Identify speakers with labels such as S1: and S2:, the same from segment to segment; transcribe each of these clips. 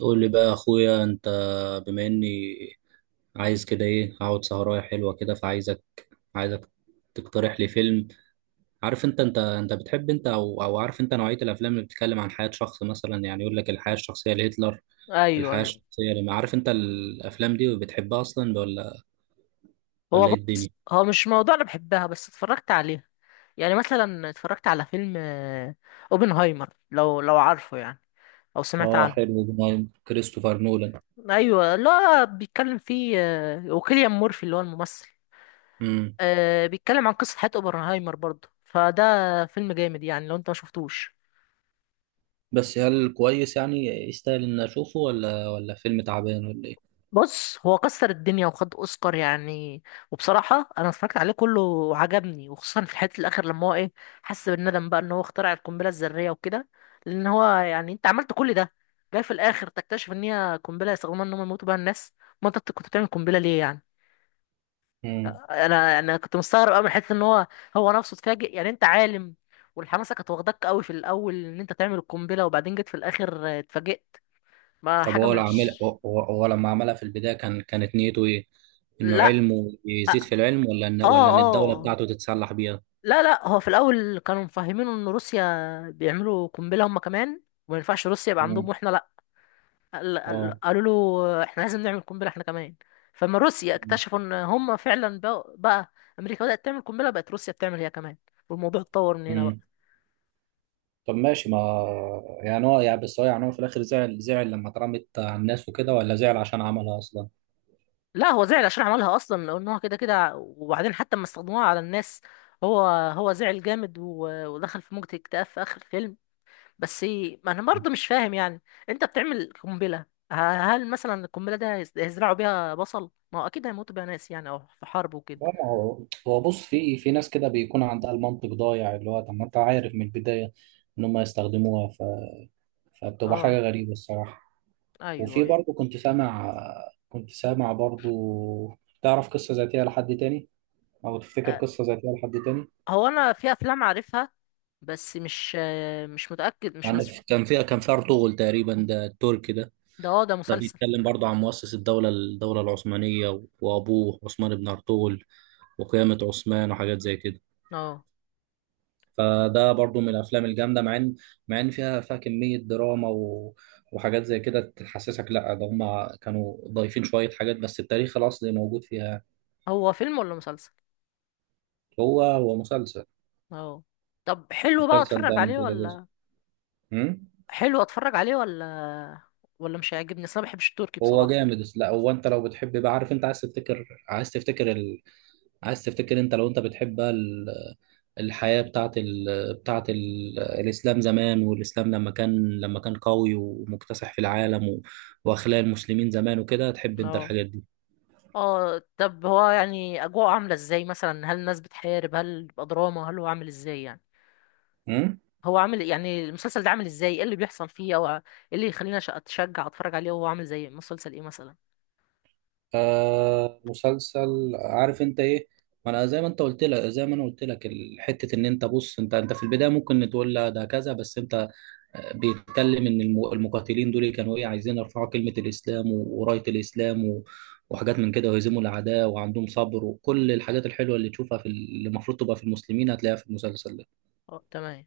S1: قول لي بقى يا اخويا انت، بما اني عايز كده ايه، اقعد سهرايه حلوه كده، فعايزك عايزك تقترح لي فيلم. عارف انت بتحب انت، او عارف انت نوعيه الافلام اللي بتتكلم عن حياه شخص مثلا، يعني يقول لك الحياه الشخصيه لهتلر.
S2: ايوه
S1: الحياه
S2: ايوه.
S1: الشخصيه، لما عارف انت الافلام دي بتحبها اصلا،
S2: هو
S1: ولا ايه
S2: بص،
S1: الدنيا؟
S2: هو مش موضوع انا بحبها، بس اتفرجت عليها. يعني مثلا اتفرجت على فيلم اوبنهايمر، لو عارفه يعني، او سمعت
S1: اه،
S2: عنه.
S1: حلو ده، نعم، كريستوفر نولان.
S2: ايوه، لا بيتكلم فيه وكيليان مورفي اللي هو الممثل.
S1: امم.
S2: بيتكلم عن قصة حياة اوبنهايمر برضه، فده فيلم جامد يعني لو انت ما شفتوش.
S1: بس هل كويس يعني، يستاهل ان اشوفه، ولا فيلم تعبان، ولا
S2: بص، هو كسر الدنيا وخد اوسكار يعني. وبصراحه انا اتفرجت عليه كله وعجبني، وخصوصا في الحته الاخر لما هو ايه حس بالندم بقى ان هو اخترع القنبله الذريه وكده. لان هو يعني انت عملت كل ده، جاي في الاخر تكتشف ان هي قنبله يستخدموها ان هم يموتوا بيها الناس. ما انت كنت بتعمل قنبله ليه يعني؟
S1: ايه؟
S2: انا كنت مستغرب قوي من حته ان هو نفسه اتفاجئ، يعني انت عالم. والحماسه كانت واخداك قوي في الاول ان انت تعمل القنبله، وبعدين جيت في الاخر اتفاجئت. ما
S1: طب
S2: حاجه
S1: هو لو عامل،
S2: مش.
S1: هو لما عملها في البداية، كانت نيته ايه؟ انه
S2: لا.
S1: علمه يزيد في العلم،
S2: اه.
S1: ولا ان الدولة
S2: اه.
S1: بتاعته تتسلح بيها؟
S2: لا لا، هو في الاول كانوا مفهمينه ان روسيا بيعملوا قنبله هم كمان، وما ينفعش روسيا يبقى عندهم
S1: مم.
S2: واحنا لا.
S1: اه.
S2: قالوا له احنا لازم نعمل قنبله احنا كمان. فلما روسيا
S1: مم.
S2: اكتشفوا ان هم فعلا بقى امريكا بدات تعمل قنبله، بقت روسيا بتعمل هي كمان. والموضوع اتطور من هنا بقى.
S1: مم. طب ماشي، ما يعني هو يعني، بس هو يعني، هو في الاخر زعل لما اترمت على الناس وكده، ولا زعل عشان عملها اصلا؟
S2: لا، هو زعل عشان عملها اصلا لان هو كده كده، وبعدين حتى لما استخدموها على الناس هو هو زعل جامد ودخل في موجة اكتئاب في اخر الفيلم. بس ما انا برضه مش فاهم يعني، انت بتعمل قنبله. ه- هل مثلا القنبله ده هيزرعوا بيها بصل؟ ما هو اكيد هيموتوا بيها ناس يعني، او في حرب وكده.
S1: لا، ما هو بص، في ناس كده بيكون عندها المنطق ضايع، اللي هو طب ما انت عارف من البداية ان هم يستخدموها، فبتبقى حاجة
S2: اه.
S1: غريبة الصراحة.
S2: ايوه
S1: وفي
S2: ايوه.
S1: برضه كنت سامع برضه، تعرف قصة ذاتية لحد تاني، أو تفتكر
S2: أه،
S1: قصة ذاتية لحد تاني؟
S2: هو انا في افلام عارفها، بس مش مش متاكد، مش مش.
S1: كان في أرطغرل تقريبا، ده التركي ده.
S2: ده
S1: ده
S2: مسلسل.
S1: بيتكلم برضه عن مؤسس الدولة العثمانية، وأبوه عثمان بن أرطغرل، وقيامة عثمان وحاجات زي كده.
S2: اه،
S1: فده برضه من الأفلام الجامدة، مع إن فيها كمية دراما، وحاجات زي كده، تحسسك لا ده هما كانوا ضايفين شوية حاجات، بس التاريخ الأصلي موجود فيها.
S2: هو فيلم ولا مسلسل؟
S1: هو مسلسل.
S2: اه، طب حلو بقى
S1: المسلسل ده
S2: اتفرج
S1: من
S2: عليه
S1: كذا جزء.
S2: ولا؟
S1: امم.
S2: حلو اتفرج عليه ولا مش هيعجبني اصل انا ما بحبش التركي
S1: هو
S2: بصراحه.
S1: جامد، لا هو انت لو بتحب بقى، عارف انت، عايز تفتكر عايز تفتكر انت، لو انت بتحب بقى الحياة بتاعت الإسلام زمان، والإسلام لما كان قوي ومكتسح في العالم، وأخلاق المسلمين زمان وكده، تحب انت
S2: اه.
S1: الحاجات دي.
S2: اه. طب هو يعني اجواءه عامله ازاي مثلا؟ هل الناس بتحارب؟ هل بيبقى دراما؟ هل هو عامل ازاي يعني؟
S1: أمم؟
S2: هو عامل يعني المسلسل ده عامل ازاي؟ ايه اللي بيحصل فيه، او ايه اللي يخلينا اتشجع اتفرج عليه؟ وهو عامل زي مسلسل ايه مثلا؟
S1: آه، مسلسل عارف انت ايه، ما انا زي ما انا قلت لك، حته ان انت، بص انت في البدايه ممكن تقول لا ده كذا، بس انت بيتكلم ان المقاتلين دول كانوا ايه، عايزين يرفعوا كلمه الاسلام، ورايه الاسلام، وحاجات من كده، ويهزموا الاعداء وعندهم صبر، وكل الحاجات الحلوه اللي تشوفها في اللي المفروض تبقى في المسلمين، هتلاقيها في المسلسل ده.
S2: اه تمام.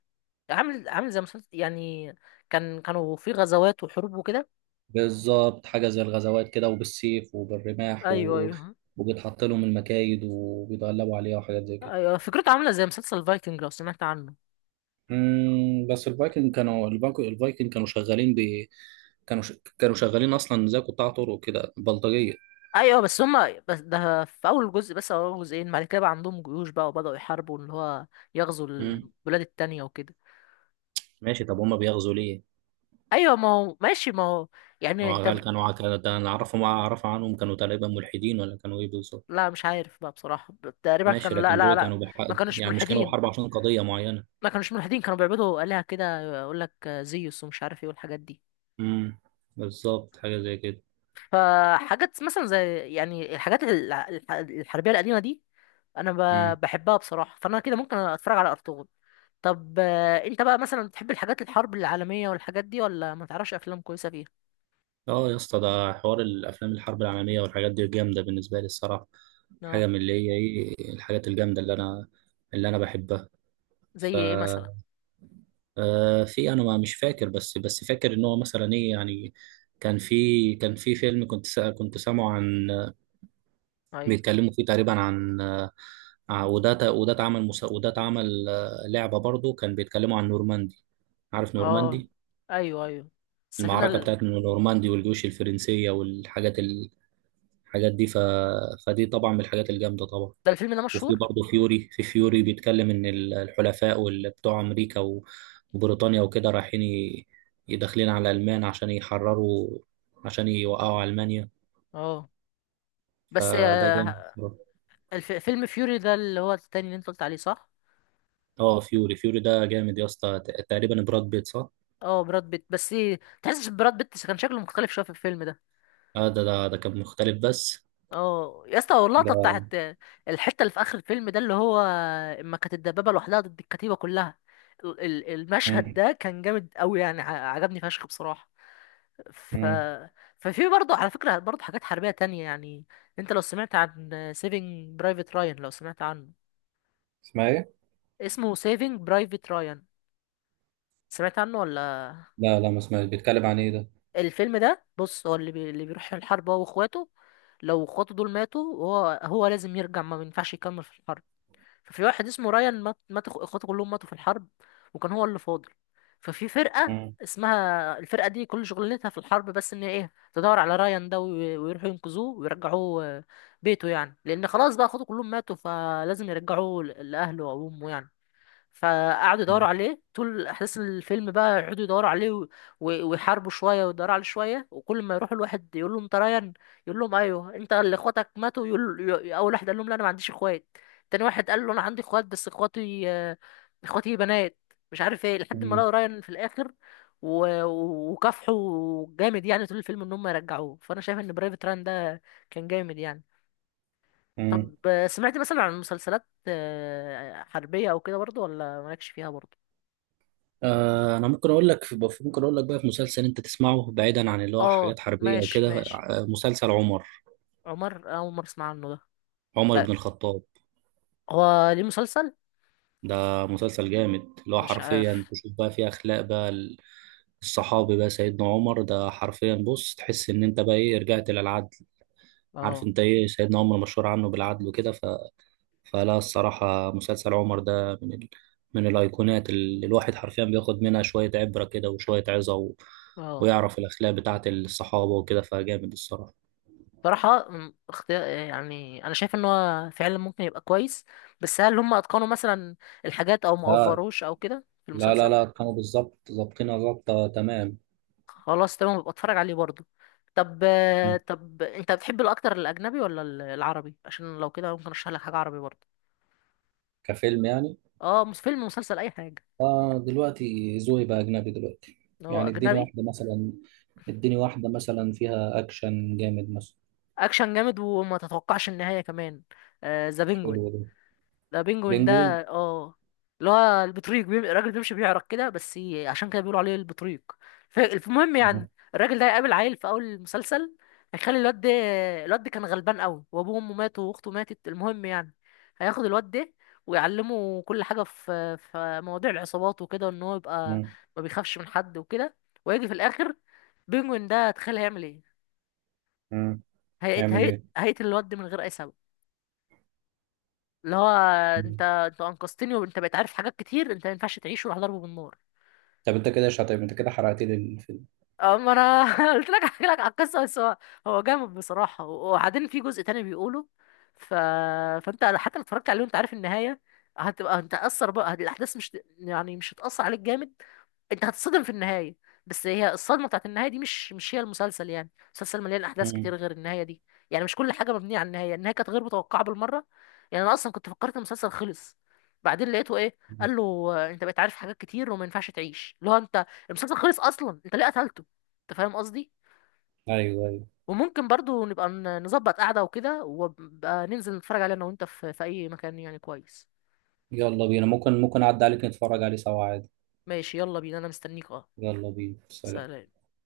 S2: عامل زي مسلسل يعني، كانوا في غزوات وحروب وكده.
S1: بالظبط، حاجه زي الغزوات كده، وبالسيف وبالرماح،
S2: ايوه ايوه.
S1: وبيتحط لهم المكايد وبيتغلبوا عليها، وحاجات زي كده.
S2: ايوه، فكرته عامله زي مسلسل فايكنج، لو سمعت عنه.
S1: مم، بس الفايكنج كانوا شغالين ب كانوا ش... كانوا شغالين اصلا زي قطاع طرق كده، بلطجيه.
S2: ايوه، بس هما بس ده في اول جزء بس او اول جزئين، بعد كده بقى عندهم جيوش بقى وبداوا يحاربوا اللي هو يغزو
S1: مم.
S2: البلاد التانية وكده.
S1: ماشي، طب هما بيغزوا ليه؟
S2: ايوه، ما هو ماشي، ما هو يعني
S1: هو
S2: انت
S1: هل كانوا كان ده انا اعرف عنهم، كانوا تقريبا ملحدين، ولا كانوا ايه بالظبط؟
S2: لا مش عارف بقى بصراحة. تقريبا
S1: ماشي،
S2: كانوا، لا
S1: لكن
S2: لا
S1: دول كانوا
S2: لا، ما كانوش
S1: يعني مش كانوا
S2: ملحدين
S1: بحرب عشان قضيه معينه.
S2: ما كانوش ملحدين كانوا بيعبدوا آلهة كده، يقول لك زيوس ومش عارف ايه والحاجات دي.
S1: امم. بالظبط حاجه زي كده.
S2: فحاجات مثلا زي يعني الحاجات الحربية القديمة دي، انا
S1: امم.
S2: بحبها بصراحة، فانا كده ممكن اتفرج على ارطغرل. طب انت بقى مثلا بتحب الحاجات الحرب العالمية والحاجات دي، ولا ما تعرفش افلام كويسة فيها؟
S1: اه يا اسطى، ده حوار، الافلام الحرب العالميه والحاجات دي جامده بالنسبه لي الصراحه، حاجه
S2: اه.
S1: من اللي هي ايه، الحاجات الجامده اللي انا بحبها.
S2: زي
S1: ف
S2: ايه مثلا؟
S1: في انا ما مش فاكر، بس فاكر ان هو مثلا ايه يعني، كان في فيلم، كنت سامعه عن،
S2: ايوه.
S1: بيتكلموا فيه تقريبا عن وده اتعمل لعبة برضه، كان بيتكلموا عن نورماندي. عارف
S2: اه.
S1: نورماندي.
S2: ايوه ايوه. السفينة
S1: المعركة بتاعت نورماندي، والجيوش الفرنسية، الحاجات دي، فدي طبعا من الحاجات الجامدة طبعا.
S2: ده الفيلم ده
S1: وفي
S2: مشهور.
S1: برضه في فيوري بيتكلم ان الحلفاء وبتوع امريكا، وبريطانيا وكده، رايحين يدخلين على المان عشان يحرروا عشان يوقعوا المانيا.
S2: اه، بس
S1: فده جامد بصراحة.
S2: فيلم فيوري ده اللي هو التاني اللي انت قلت عليه، صح؟
S1: اه، فيوري ده جامد يا اسطى، تقريبا براد بيت، صح؟
S2: اه، براد بيت، بس تحسش براد بيت كان شكله مختلف شويه في الفيلم ده.
S1: اه، ده كان مختلف، بس
S2: اه يا اسطى، اللقطه
S1: ده.
S2: بتاعت الحته اللي في اخر الفيلم ده، اللي هو اما كانت الدبابه لوحدها ضد الكتيبه كلها، المشهد
S1: مم.
S2: ده كان جامد قوي يعني، عجبني فشخ بصراحه. ف
S1: مم.
S2: ففي برضه على فكره برضه حاجات حربيه تانية يعني، انت لو سمعت عن سيفينج برايفت رايان، لو سمعت عنه.
S1: اسمها ايه؟
S2: اسمه سيفينج برايفت رايان، سمعت عنه ولا؟
S1: لا، لا، ما اسمعش، بيتكلم عن ايه ده؟
S2: الفيلم ده بص، هو اللي بيروح الحرب هو واخواته، لو اخواته دول ماتوا هو لازم يرجع، ما ينفعش يكمل في الحرب. ففي واحد اسمه رايان، اخواته كلهم ماتوا في الحرب، وكان هو اللي فاضل. ففي فرقة
S1: مم.
S2: اسمها، الفرقة دي كل شغلتها في الحرب بس ان ايه تدور على رايان ده ويروحوا ينقذوه ويرجعوه بيته يعني، لان خلاص بقى اخواته كلهم ماتوا فلازم يرجعوه لأهله وأمه يعني. فقعدوا يدوروا عليه طول احداث الفيلم بقى، يقعدوا يدوروا عليه ويحاربوا شويه ويدوروا عليه شويه، وكل ما يروحوا الواحد يقول لهم انت ريان، يقول لهم ايوه انت اللي اخواتك ماتوا، يقول اول واحد قال لهم لا انا ما عنديش اخوات، تاني واحد قال له انا عندي اخوات بس اخواتي اخواتي بنات مش عارف ايه، لحد ما
S1: مم.
S2: لقوا ريان في الاخر. وكافحوا جامد يعني طول الفيلم ان هم يرجعوه، فانا شايف ان برايفت ران ده كان جامد يعني.
S1: مم.
S2: طب سمعت مثلا عن مسلسلات حربية او كده برضو، ولا مالكش فيها برضو؟
S1: انا ممكن اقول لك بقى، في مسلسل انت تسمعه بعيدا عن اللي هو
S2: اه
S1: حاجات حربيه
S2: ماشي
S1: وكده،
S2: ماشي.
S1: مسلسل عمر.
S2: عمر اول مرة اسمع عنه ده.
S1: عمر
S2: طيب،
S1: بن الخطاب.
S2: هو ليه مسلسل؟
S1: ده مسلسل جامد، اللي هو
S2: مش
S1: حرفيا
S2: عارف.
S1: تشوف بقى فيه اخلاق بقى، الصحابي بقى سيدنا عمر ده، حرفيا بص، تحس ان انت بقى ايه، رجعت للعدل. عارف
S2: اه.
S1: انت ايه، سيدنا عمر مشهور عنه بالعدل وكده، فلا الصراحه، مسلسل عمر ده من من الايقونات، اللي الواحد حرفيا بياخد منها شويه عبره كده وشويه عظه،
S2: اه.
S1: ويعرف الاخلاق بتاعت الصحابه وكده، فجامد الصراحه.
S2: بصراحة، اختيار يعني، انا شايف ان هو فعلا ممكن يبقى كويس، بس هل هم اتقنوا مثلا الحاجات او ما
S1: لا،
S2: اوفروش او كده في
S1: لا، لا،
S2: المسلسل؟
S1: لا، كانوا بالظبط ظابطينها، ظابطة تمام.
S2: خلاص تمام، ببقى اتفرج عليه برضه.
S1: مم.
S2: طب انت بتحب الاكتر الاجنبي ولا العربي؟ عشان لو كده ممكن ارشح لك حاجة عربي برضه.
S1: كفيلم يعني.
S2: اه، فيلم، مسلسل، اي حاجة.
S1: فدلوقتي ذوقي بقى أجنبي دلوقتي.
S2: هو
S1: يعني
S2: اجنبي،
S1: اديني واحدة مثلا فيها أكشن جامد مثلا.
S2: اكشن جامد وما تتوقعش النهاية كمان، ذا بينجوين.
S1: حلو ده.
S2: ده بينجوين ده.
S1: بينجوين.
S2: اه، اللي هو البطريق الراجل بيمشي بيعرق كده، بس عشان كده بيقولوا عليه البطريق. المهم
S1: مم.
S2: يعني الراجل ده هيقابل عيل في اول المسلسل، هيخلي الواد ده، الواد ده كان غلبان قوي وابوه وامه ماتوا واخته ماتت، المهم يعني هياخد الواد ده ويعلمه كل حاجه في مواضيع العصابات وكده، ان هو يبقى
S1: مم.
S2: ما بيخافش من حد وكده. ويجي في الاخر بينجوين ده تخيل هيعمل ايه؟
S1: مم. يعمل إيه؟
S2: هيقتل الواد ده من غير اي سبب، اللي هو انت
S1: مم.
S2: انت انقذتني وانت بقيت عارف حاجات كتير، انت ما ينفعش تعيش، وراح ضربه بالنار.
S1: طب أنت كده شاطر، أنت كده حرقت لي الفيلم.
S2: اما انا قلت لك احكي لك على القصه، بس هو جامد بصراحه، وبعدين في جزء تاني بيقوله. ف... فانت حتى لو اتفرجت عليه وانت عارف النهايه، هتبقى انت اثر بقى الاحداث، مش يعني مش هتاثر عليك جامد، انت هتتصدم في النهايه. بس هي الصدمه بتاعت النهايه دي مش هي المسلسل يعني، المسلسل مليان احداث
S1: مم.
S2: كتير غير النهايه دي. يعني مش كل حاجه مبنيه على النهايه، النهايه كانت غير متوقعه بالمره، يعني انا اصلا كنت فكرت المسلسل خلص. بعدين لقيته ايه
S1: مم.
S2: قال له انت بقيت عارف حاجات كتير وما ينفعش تعيش، اللي هو انت المسلسل خلص اصلا، انت ليه قتلته؟ انت فاهم قصدي؟
S1: أيوه، أيوه.
S2: وممكن برضو نبقى نظبط قعده وكده، وبقى ننزل نتفرج عليه انا وانت في اي مكان يعني كويس.
S1: يلا بينا، ممكن أعدي عليك نتفرج عليه سوا عادي.
S2: ماشي يلا بينا، انا مستنيك. اه.
S1: يلا بينا، سلام.
S2: سلام.